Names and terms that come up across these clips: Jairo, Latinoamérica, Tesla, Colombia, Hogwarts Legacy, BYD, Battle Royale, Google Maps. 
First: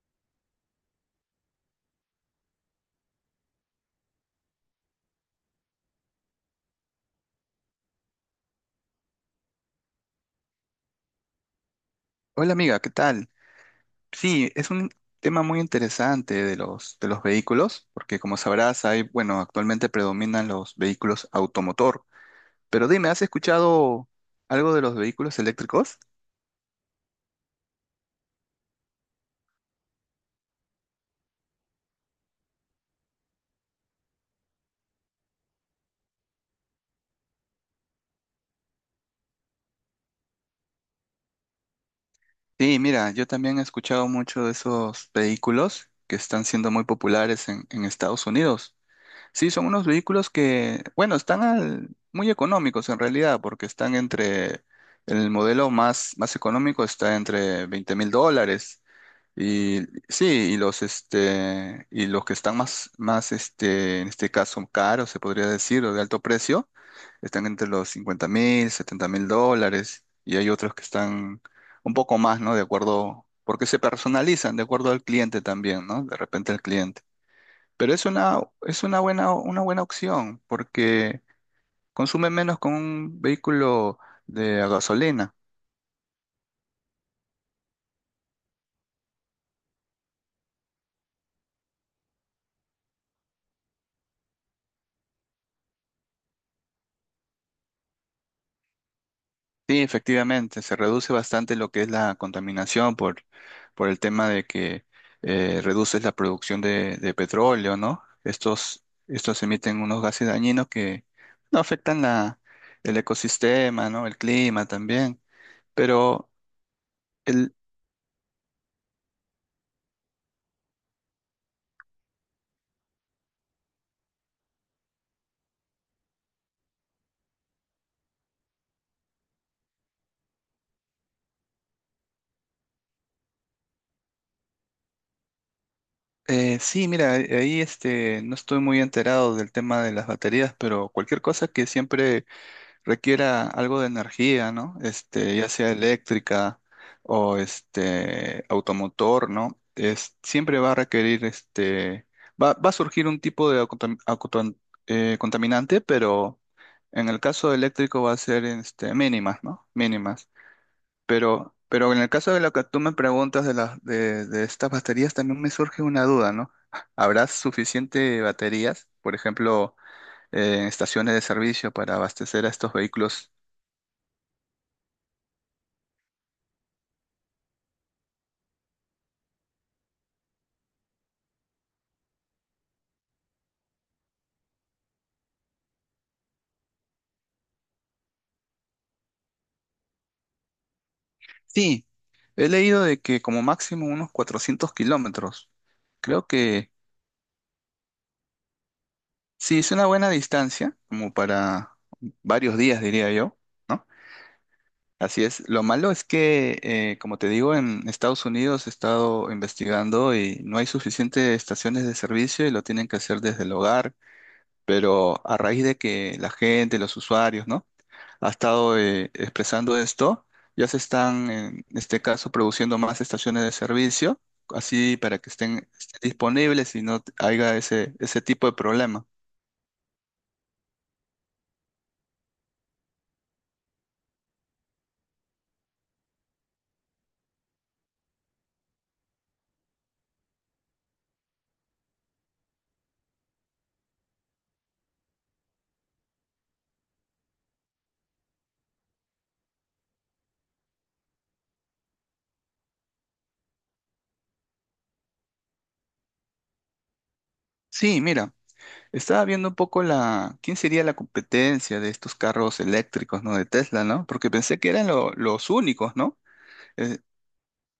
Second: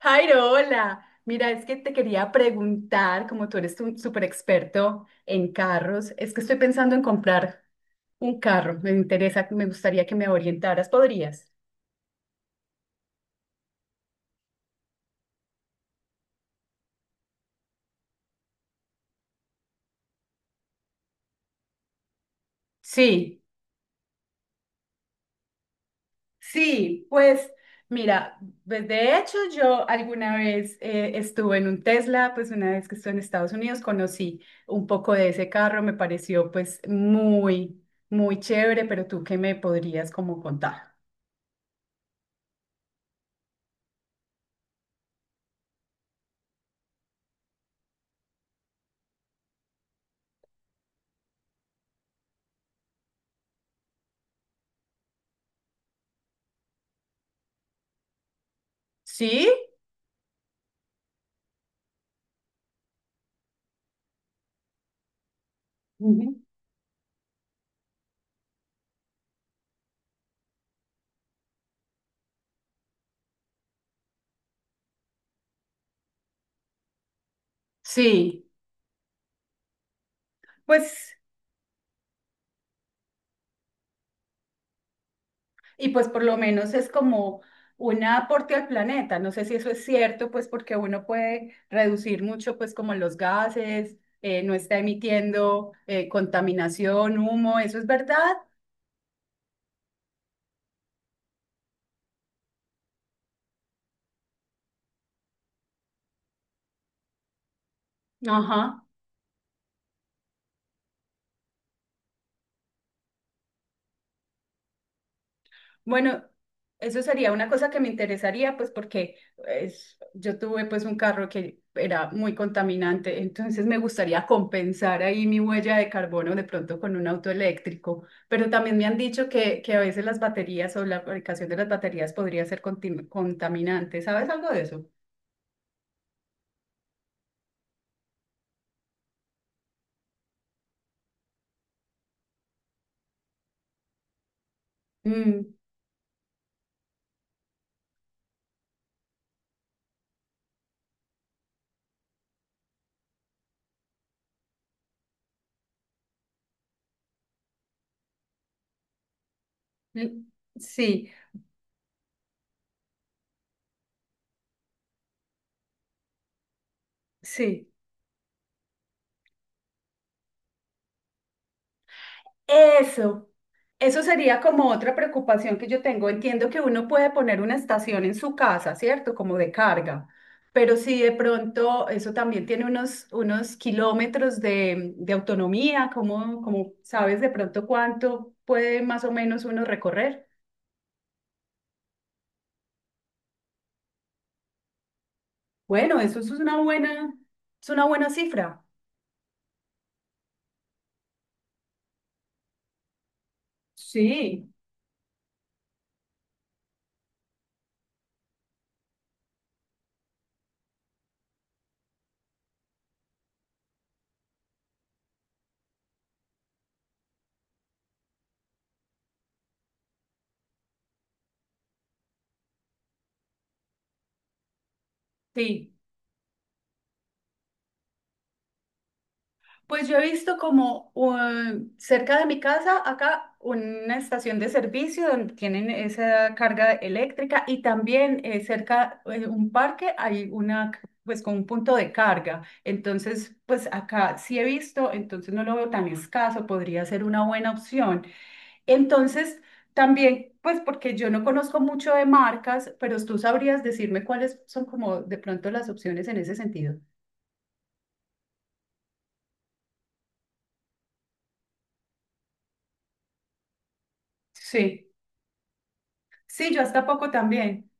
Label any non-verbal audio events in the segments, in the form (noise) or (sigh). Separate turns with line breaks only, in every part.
Jairo, hola. Mira, es que te quería preguntar, como tú eres un súper experto en carros, es que estoy pensando en comprar un carro. Me interesa, me gustaría que me orientaras. ¿Podrías?
Hola amiga, ¿qué tal? Sí, es un tema muy interesante de los vehículos, porque como sabrás, hay, bueno, actualmente predominan los vehículos automotor. Pero dime, ¿has
Sí.
escuchado algo de los vehículos eléctricos?
Sí, pues mira, pues, de hecho yo alguna vez estuve en un Tesla, pues una vez que estuve en Estados Unidos conocí un poco de ese carro, me pareció pues muy, muy chévere, pero tú qué me podrías como contar.
Sí, mira, yo también he escuchado mucho de esos vehículos que están siendo muy populares en Estados Unidos. Sí, son unos vehículos que, bueno, están muy económicos en realidad, porque el modelo más económico está entre $20,000.
¿Sí?
Y sí, y los que están más en este caso caros, se podría decir, o de alto
Ujú.
precio, están entre los 50,000, $70,000, y hay otros que están un poco más, ¿no? De acuerdo, porque se personalizan de acuerdo al cliente también, ¿no? De repente al cliente. Pero es una
Sí,
es una buena una buena opción
pues.
porque consume menos con un vehículo de a gasolina.
Y pues por lo menos es como un aporte al planeta. No sé si eso es cierto, pues porque uno puede reducir mucho, pues como los gases, no está emitiendo contaminación, humo, ¿eso es verdad?
Sí, efectivamente, se reduce bastante lo que es la contaminación por el tema de que reduces la producción de petróleo, ¿no?
Ajá.
Estos emiten unos gases dañinos que no afectan la, el ecosistema, ¿no? El clima también.
Bueno,
Pero
eso sería una
el,
cosa que me interesaría, pues porque yo tuve pues un carro que era muy contaminante, entonces me gustaría compensar ahí mi huella de carbono de pronto con un auto eléctrico, pero también me han dicho que a veces las baterías o la fabricación de las baterías podría ser contaminante. ¿Sabes algo de eso?
sí, mira, ahí este, no estoy muy enterado del tema de las baterías, pero cualquier cosa que siempre requiera algo de energía, ¿no? Este, ya
Mm,
sea eléctrica o este automotor, ¿no? Siempre va a requerir este, va a surgir un tipo de contaminante, pero en el caso eléctrico va a ser este, mínimas, ¿no? Mínimas.
mm, sí,
Pero en el caso de lo que tú me preguntas de estas baterías, también me surge una duda, ¿no? ¿Habrá
sí.
suficiente baterías? Por ejemplo, en estaciones de servicio para abastecer a estos
Eso.
vehículos.
Eso sería como otra preocupación que yo tengo. Entiendo que uno puede poner una estación en su casa, ¿cierto? Como de carga, pero si de pronto eso también tiene unos kilómetros de autonomía, ¿cómo sabes de pronto cuánto puede más o menos uno recorrer?
Sí, he leído de que como máximo unos 400 kilómetros.
Bueno, eso
Creo que
es una buena cifra.
sí, es una buena distancia, como para varios días, diría yo, ¿no?
Sí,
Así es. Lo malo es que, como te digo, en Estados Unidos he estado investigando y no hay suficientes estaciones de servicio y lo tienen que hacer desde el hogar, pero a raíz de que la gente, los usuarios, ¿no? ha estado expresando esto. Ya se están, en este caso, produciendo más estaciones de servicio, así para que estén,
sí.
estén disponibles y no haya ese tipo de problema.
Pues yo he visto como cerca de mi casa, acá, una estación de servicio donde tienen esa carga eléctrica y también cerca de un parque hay una, pues con un punto de carga. Entonces, pues acá sí he visto, entonces no lo veo tan escaso, podría ser una buena opción. Entonces, también, pues porque yo no conozco mucho de marcas, pero tú sabrías decirme cuáles son como de pronto las opciones en ese sentido.
Sí, mira, estaba viendo un poco quién sería la competencia de estos carros eléctricos, ¿no? De Tesla, ¿no? Porque pensé que eran
Sí,
los únicos, ¿no?
sí, yo hasta
Eh,
poco también.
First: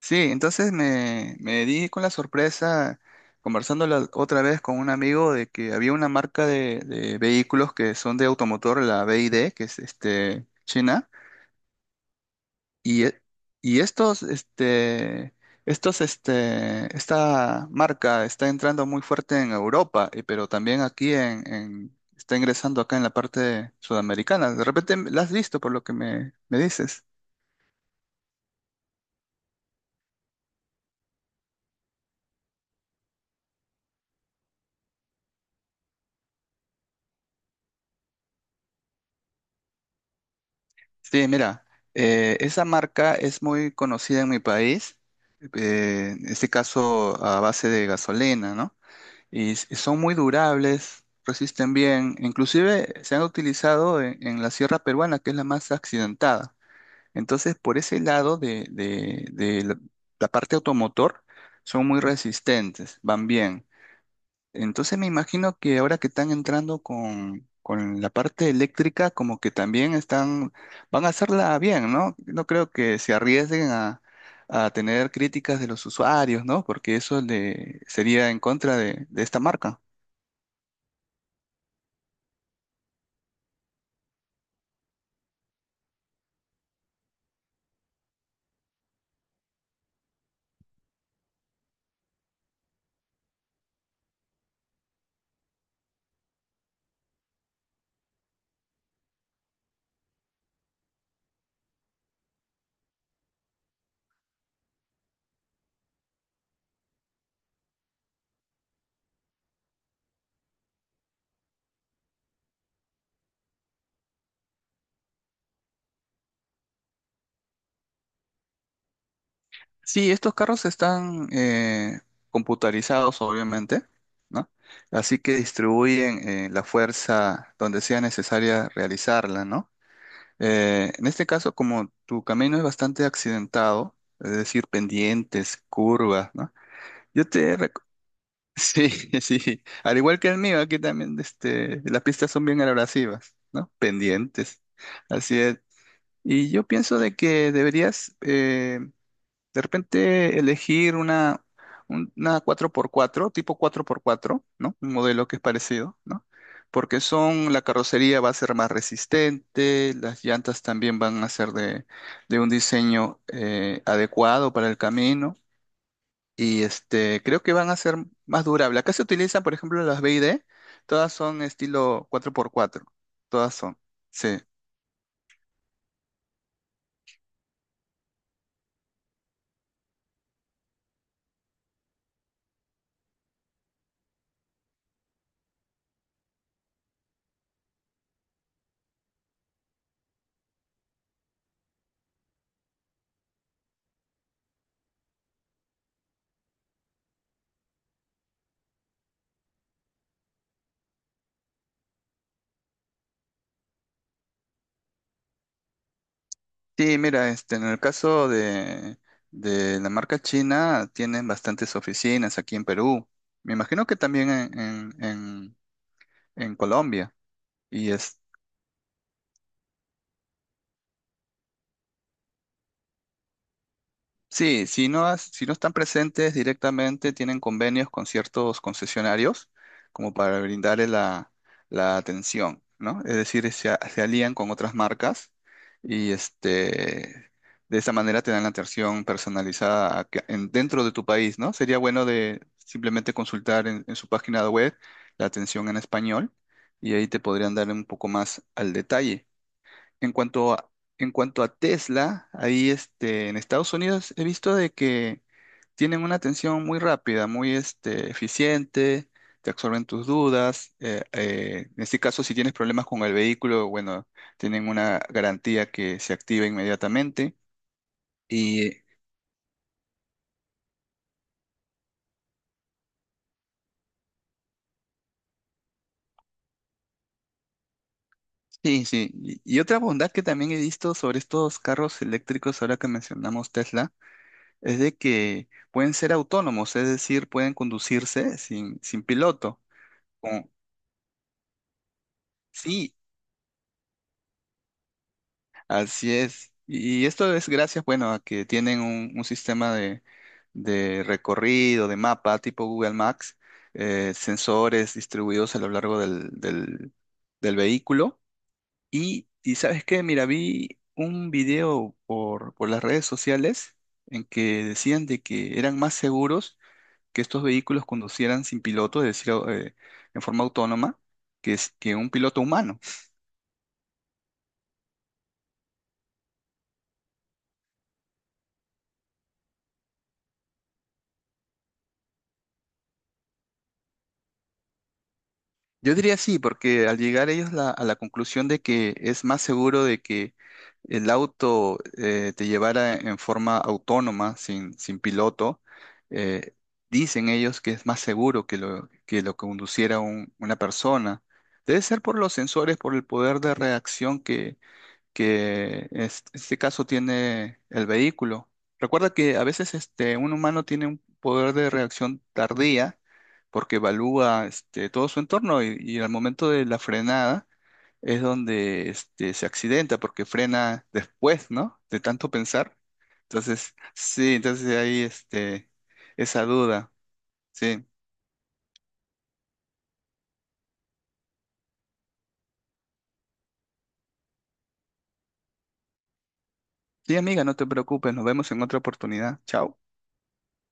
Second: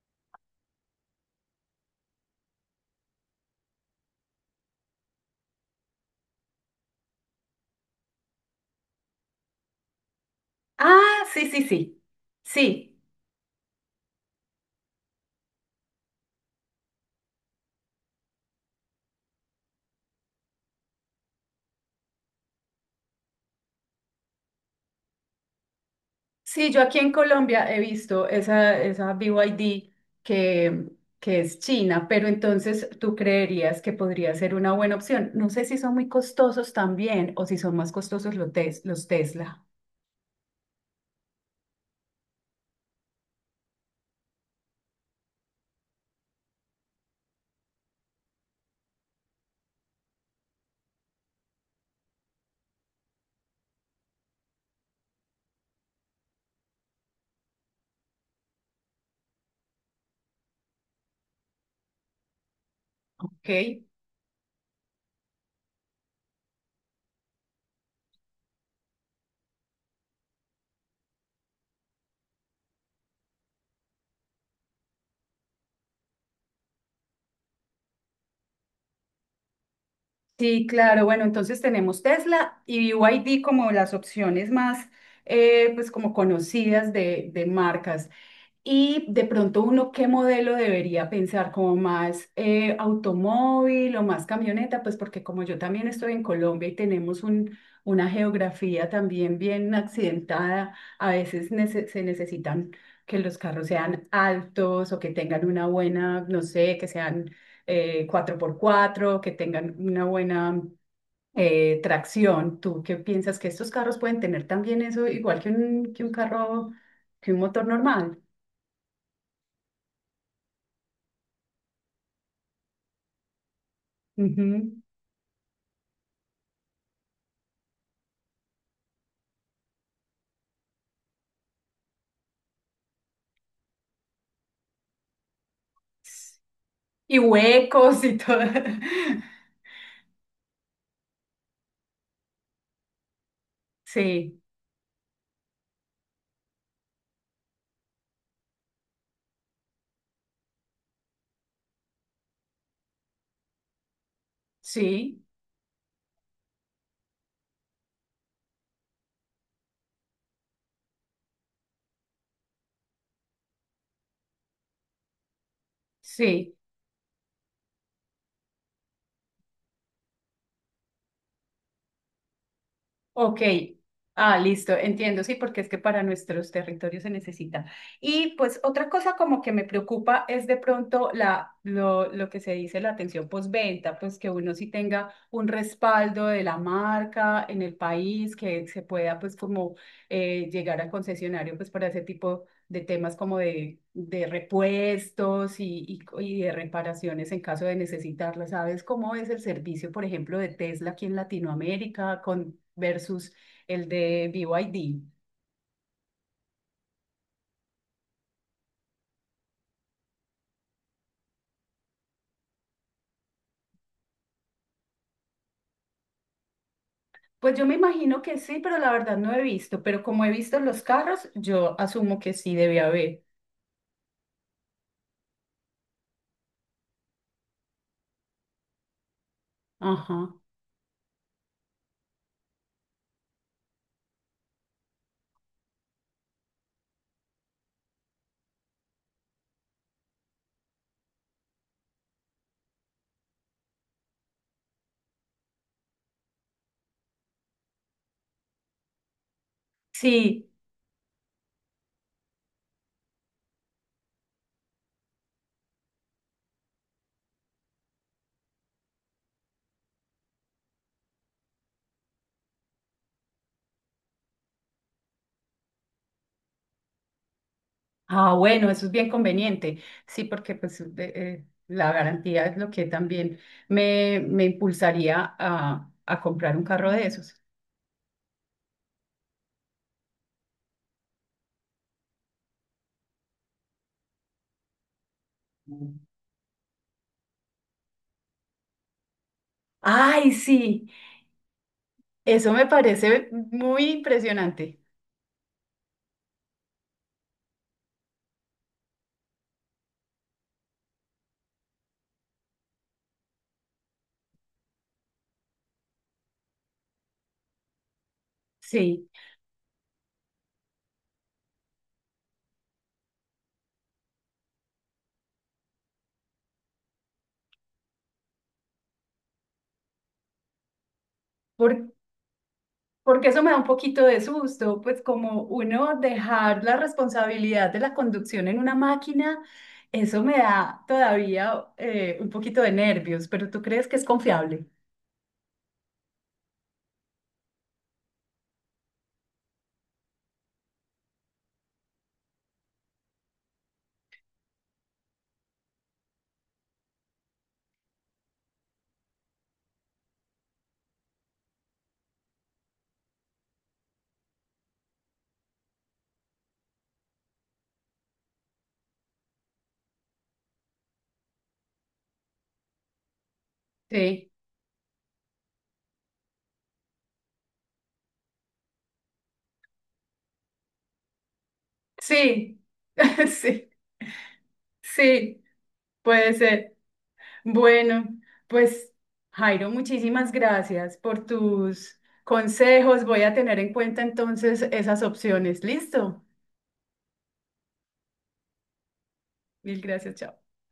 sí, entonces me di con la sorpresa conversando la otra vez con un amigo de que había una marca de vehículos que son de automotor, la BYD, que es este, China,
Ah, sí, sí, sí. Sí,
y, e- y esta marca está entrando muy fuerte en Europa, pero también aquí está ingresando acá en la parte sudamericana. De repente la has visto por lo que me
sí, yo aquí
dices.
en Colombia he visto esa BYD que, que es China, pero entonces tú creerías que podría ser una buena opción. No sé si son muy costosos también o si son más costosos los Tesla.
Sí, mira, esa marca es muy conocida en mi país, en este caso a base de gasolina, ¿no? Y son muy durables, resisten bien, inclusive se han utilizado en la sierra peruana, que es la más accidentada. Entonces, por ese lado de la parte automotor, son muy resistentes, van
Ok.
bien. Entonces me imagino que ahora que están entrando con la parte eléctrica, como que también van a hacerla bien, ¿no? No creo que se arriesguen a tener críticas de los usuarios, ¿no? Porque eso le sería en contra de esta marca.
Sí, claro. Bueno, entonces tenemos Tesla y BYD como las opciones más, pues como conocidas de marcas. Y de pronto uno, ¿qué modelo debería pensar? ¿Como más automóvil o más camioneta? Pues porque como yo también estoy en Colombia y tenemos una geografía también bien accidentada, a veces se necesitan que los carros sean altos o que tengan una buena, no sé, que sean 4x4, que tengan una buena tracción. ¿Tú qué piensas que estos carros pueden tener también eso igual que un carro, que un motor normal?
Sí, estos carros están computarizados, obviamente, ¿no?
Ujú.
Así que distribuyen la fuerza donde sea necesaria realizarla, ¿no? En este caso, como tu camino es bastante accidentado, es decir, pendientes, curvas, ¿no?
Y
Yo te reco-
huecos y todo. (laughs)
(laughs) Sí, sí. Al igual que el mío, aquí también este, las pistas son bien abrasivas, ¿no?
Sí,
Pendientes. Así es. Y yo pienso de que deberías de repente elegir una cuatro por cuatro tipo cuatro por cuatro, no. Un
sí,
modelo que es parecido, ¿no? Porque la carrocería va a ser más resistente, las llantas también van a ser de un diseño adecuado para el camino
sí.
y este, creo que van a ser más durables. Acá se utilizan, por ejemplo, las BID, todas son estilo cuatro por cuatro,
Ok.
todas son,
Ah,
sí.
listo, entiendo, sí, porque es que para nuestros territorios se necesita. Y pues otra cosa como que me preocupa es de pronto lo que se dice la atención postventa, pues que uno sí tenga un respaldo de la marca en el país, que se pueda pues como llegar al concesionario pues para ese tipo de temas como de repuestos y de reparaciones en caso de necesitarlas. ¿Sabes cómo es el servicio, por ejemplo, de Tesla aquí en Latinoamérica versus el de B Y D?
Sí, mira, este, en el caso de la marca china, tienen bastantes oficinas aquí en Perú. Me imagino que también en Colombia.
Pues yo me
Y
imagino que sí, pero la verdad no he visto. Pero como he visto los carros, yo asumo que sí debe haber.
sí, si no, si no están presentes directamente, tienen convenios con ciertos concesionarios
Ajá.
como para brindarle la atención, ¿no? Es decir, se alían con otras marcas y este, de esa manera te dan la atención personalizada dentro de tu país, ¿no? Sería bueno de simplemente consultar en su página web la atención en español y ahí te podrían dar un poco más al detalle. En
Sí.
cuanto a, en cuanto a Tesla, ahí este, en Estados Unidos he visto de que tienen una atención muy rápida, muy este, eficiente, te absorben tus dudas. En este caso, si tienes problemas con el vehículo, bueno, tienen una garantía que se activa inmediatamente.
Ah,
Y
bueno, eso es bien conveniente. Sí, porque pues la garantía es lo que también me impulsaría a comprar un carro de esos.
sí, sí. Y otra bondad que también he visto sobre estos carros eléctricos, ahora que mencionamos Tesla, es de que pueden ser autónomos, es decir, pueden conducirse sin piloto.
Ay, sí, eso me
Sí,
parece muy impresionante.
así es. Y esto es gracias, bueno, a que tienen un sistema de recorrido, de mapa tipo Google Maps, sensores distribuidos a lo largo del vehículo.
Sí,
Y ¿sabes qué? Mira, vi un video por las redes sociales en que decían de que eran más seguros que estos vehículos conducieran sin piloto, es decir, en forma autónoma, que, es-
por-
que un piloto humano.
porque eso me da un poquito de susto, pues como uno dejar la responsabilidad de la conducción en una máquina, eso me da todavía un poquito de nervios, pero ¿tú crees que es confiable?
Yo diría sí, porque al llegar ellos a la conclusión de que es más seguro de que el auto te llevara en forma autónoma, sin piloto, eh, dicen ellos que es más seguro que lo conduciera una persona. Debe ser por los sensores, por el poder de reacción que este caso tiene el vehículo. Recuerda que a veces este, un humano tiene un poder de reacción tardía porque
Sí,
evalúa este, todo su entorno y al momento de la frenada es donde este, se accidenta porque frena después, ¿no? De tanto
sí,
pensar.
(laughs) sí,
Entonces, sí, entonces ahí
sí,
este,
puede
esa
ser.
duda, sí.
Bueno, pues Jairo, muchísimas gracias por tus consejos. Voy a tener en cuenta entonces esas opciones. Listo.
Sí, amiga, no te preocupes, nos vemos en otra oportunidad. Chao.
Mil gracias, chao.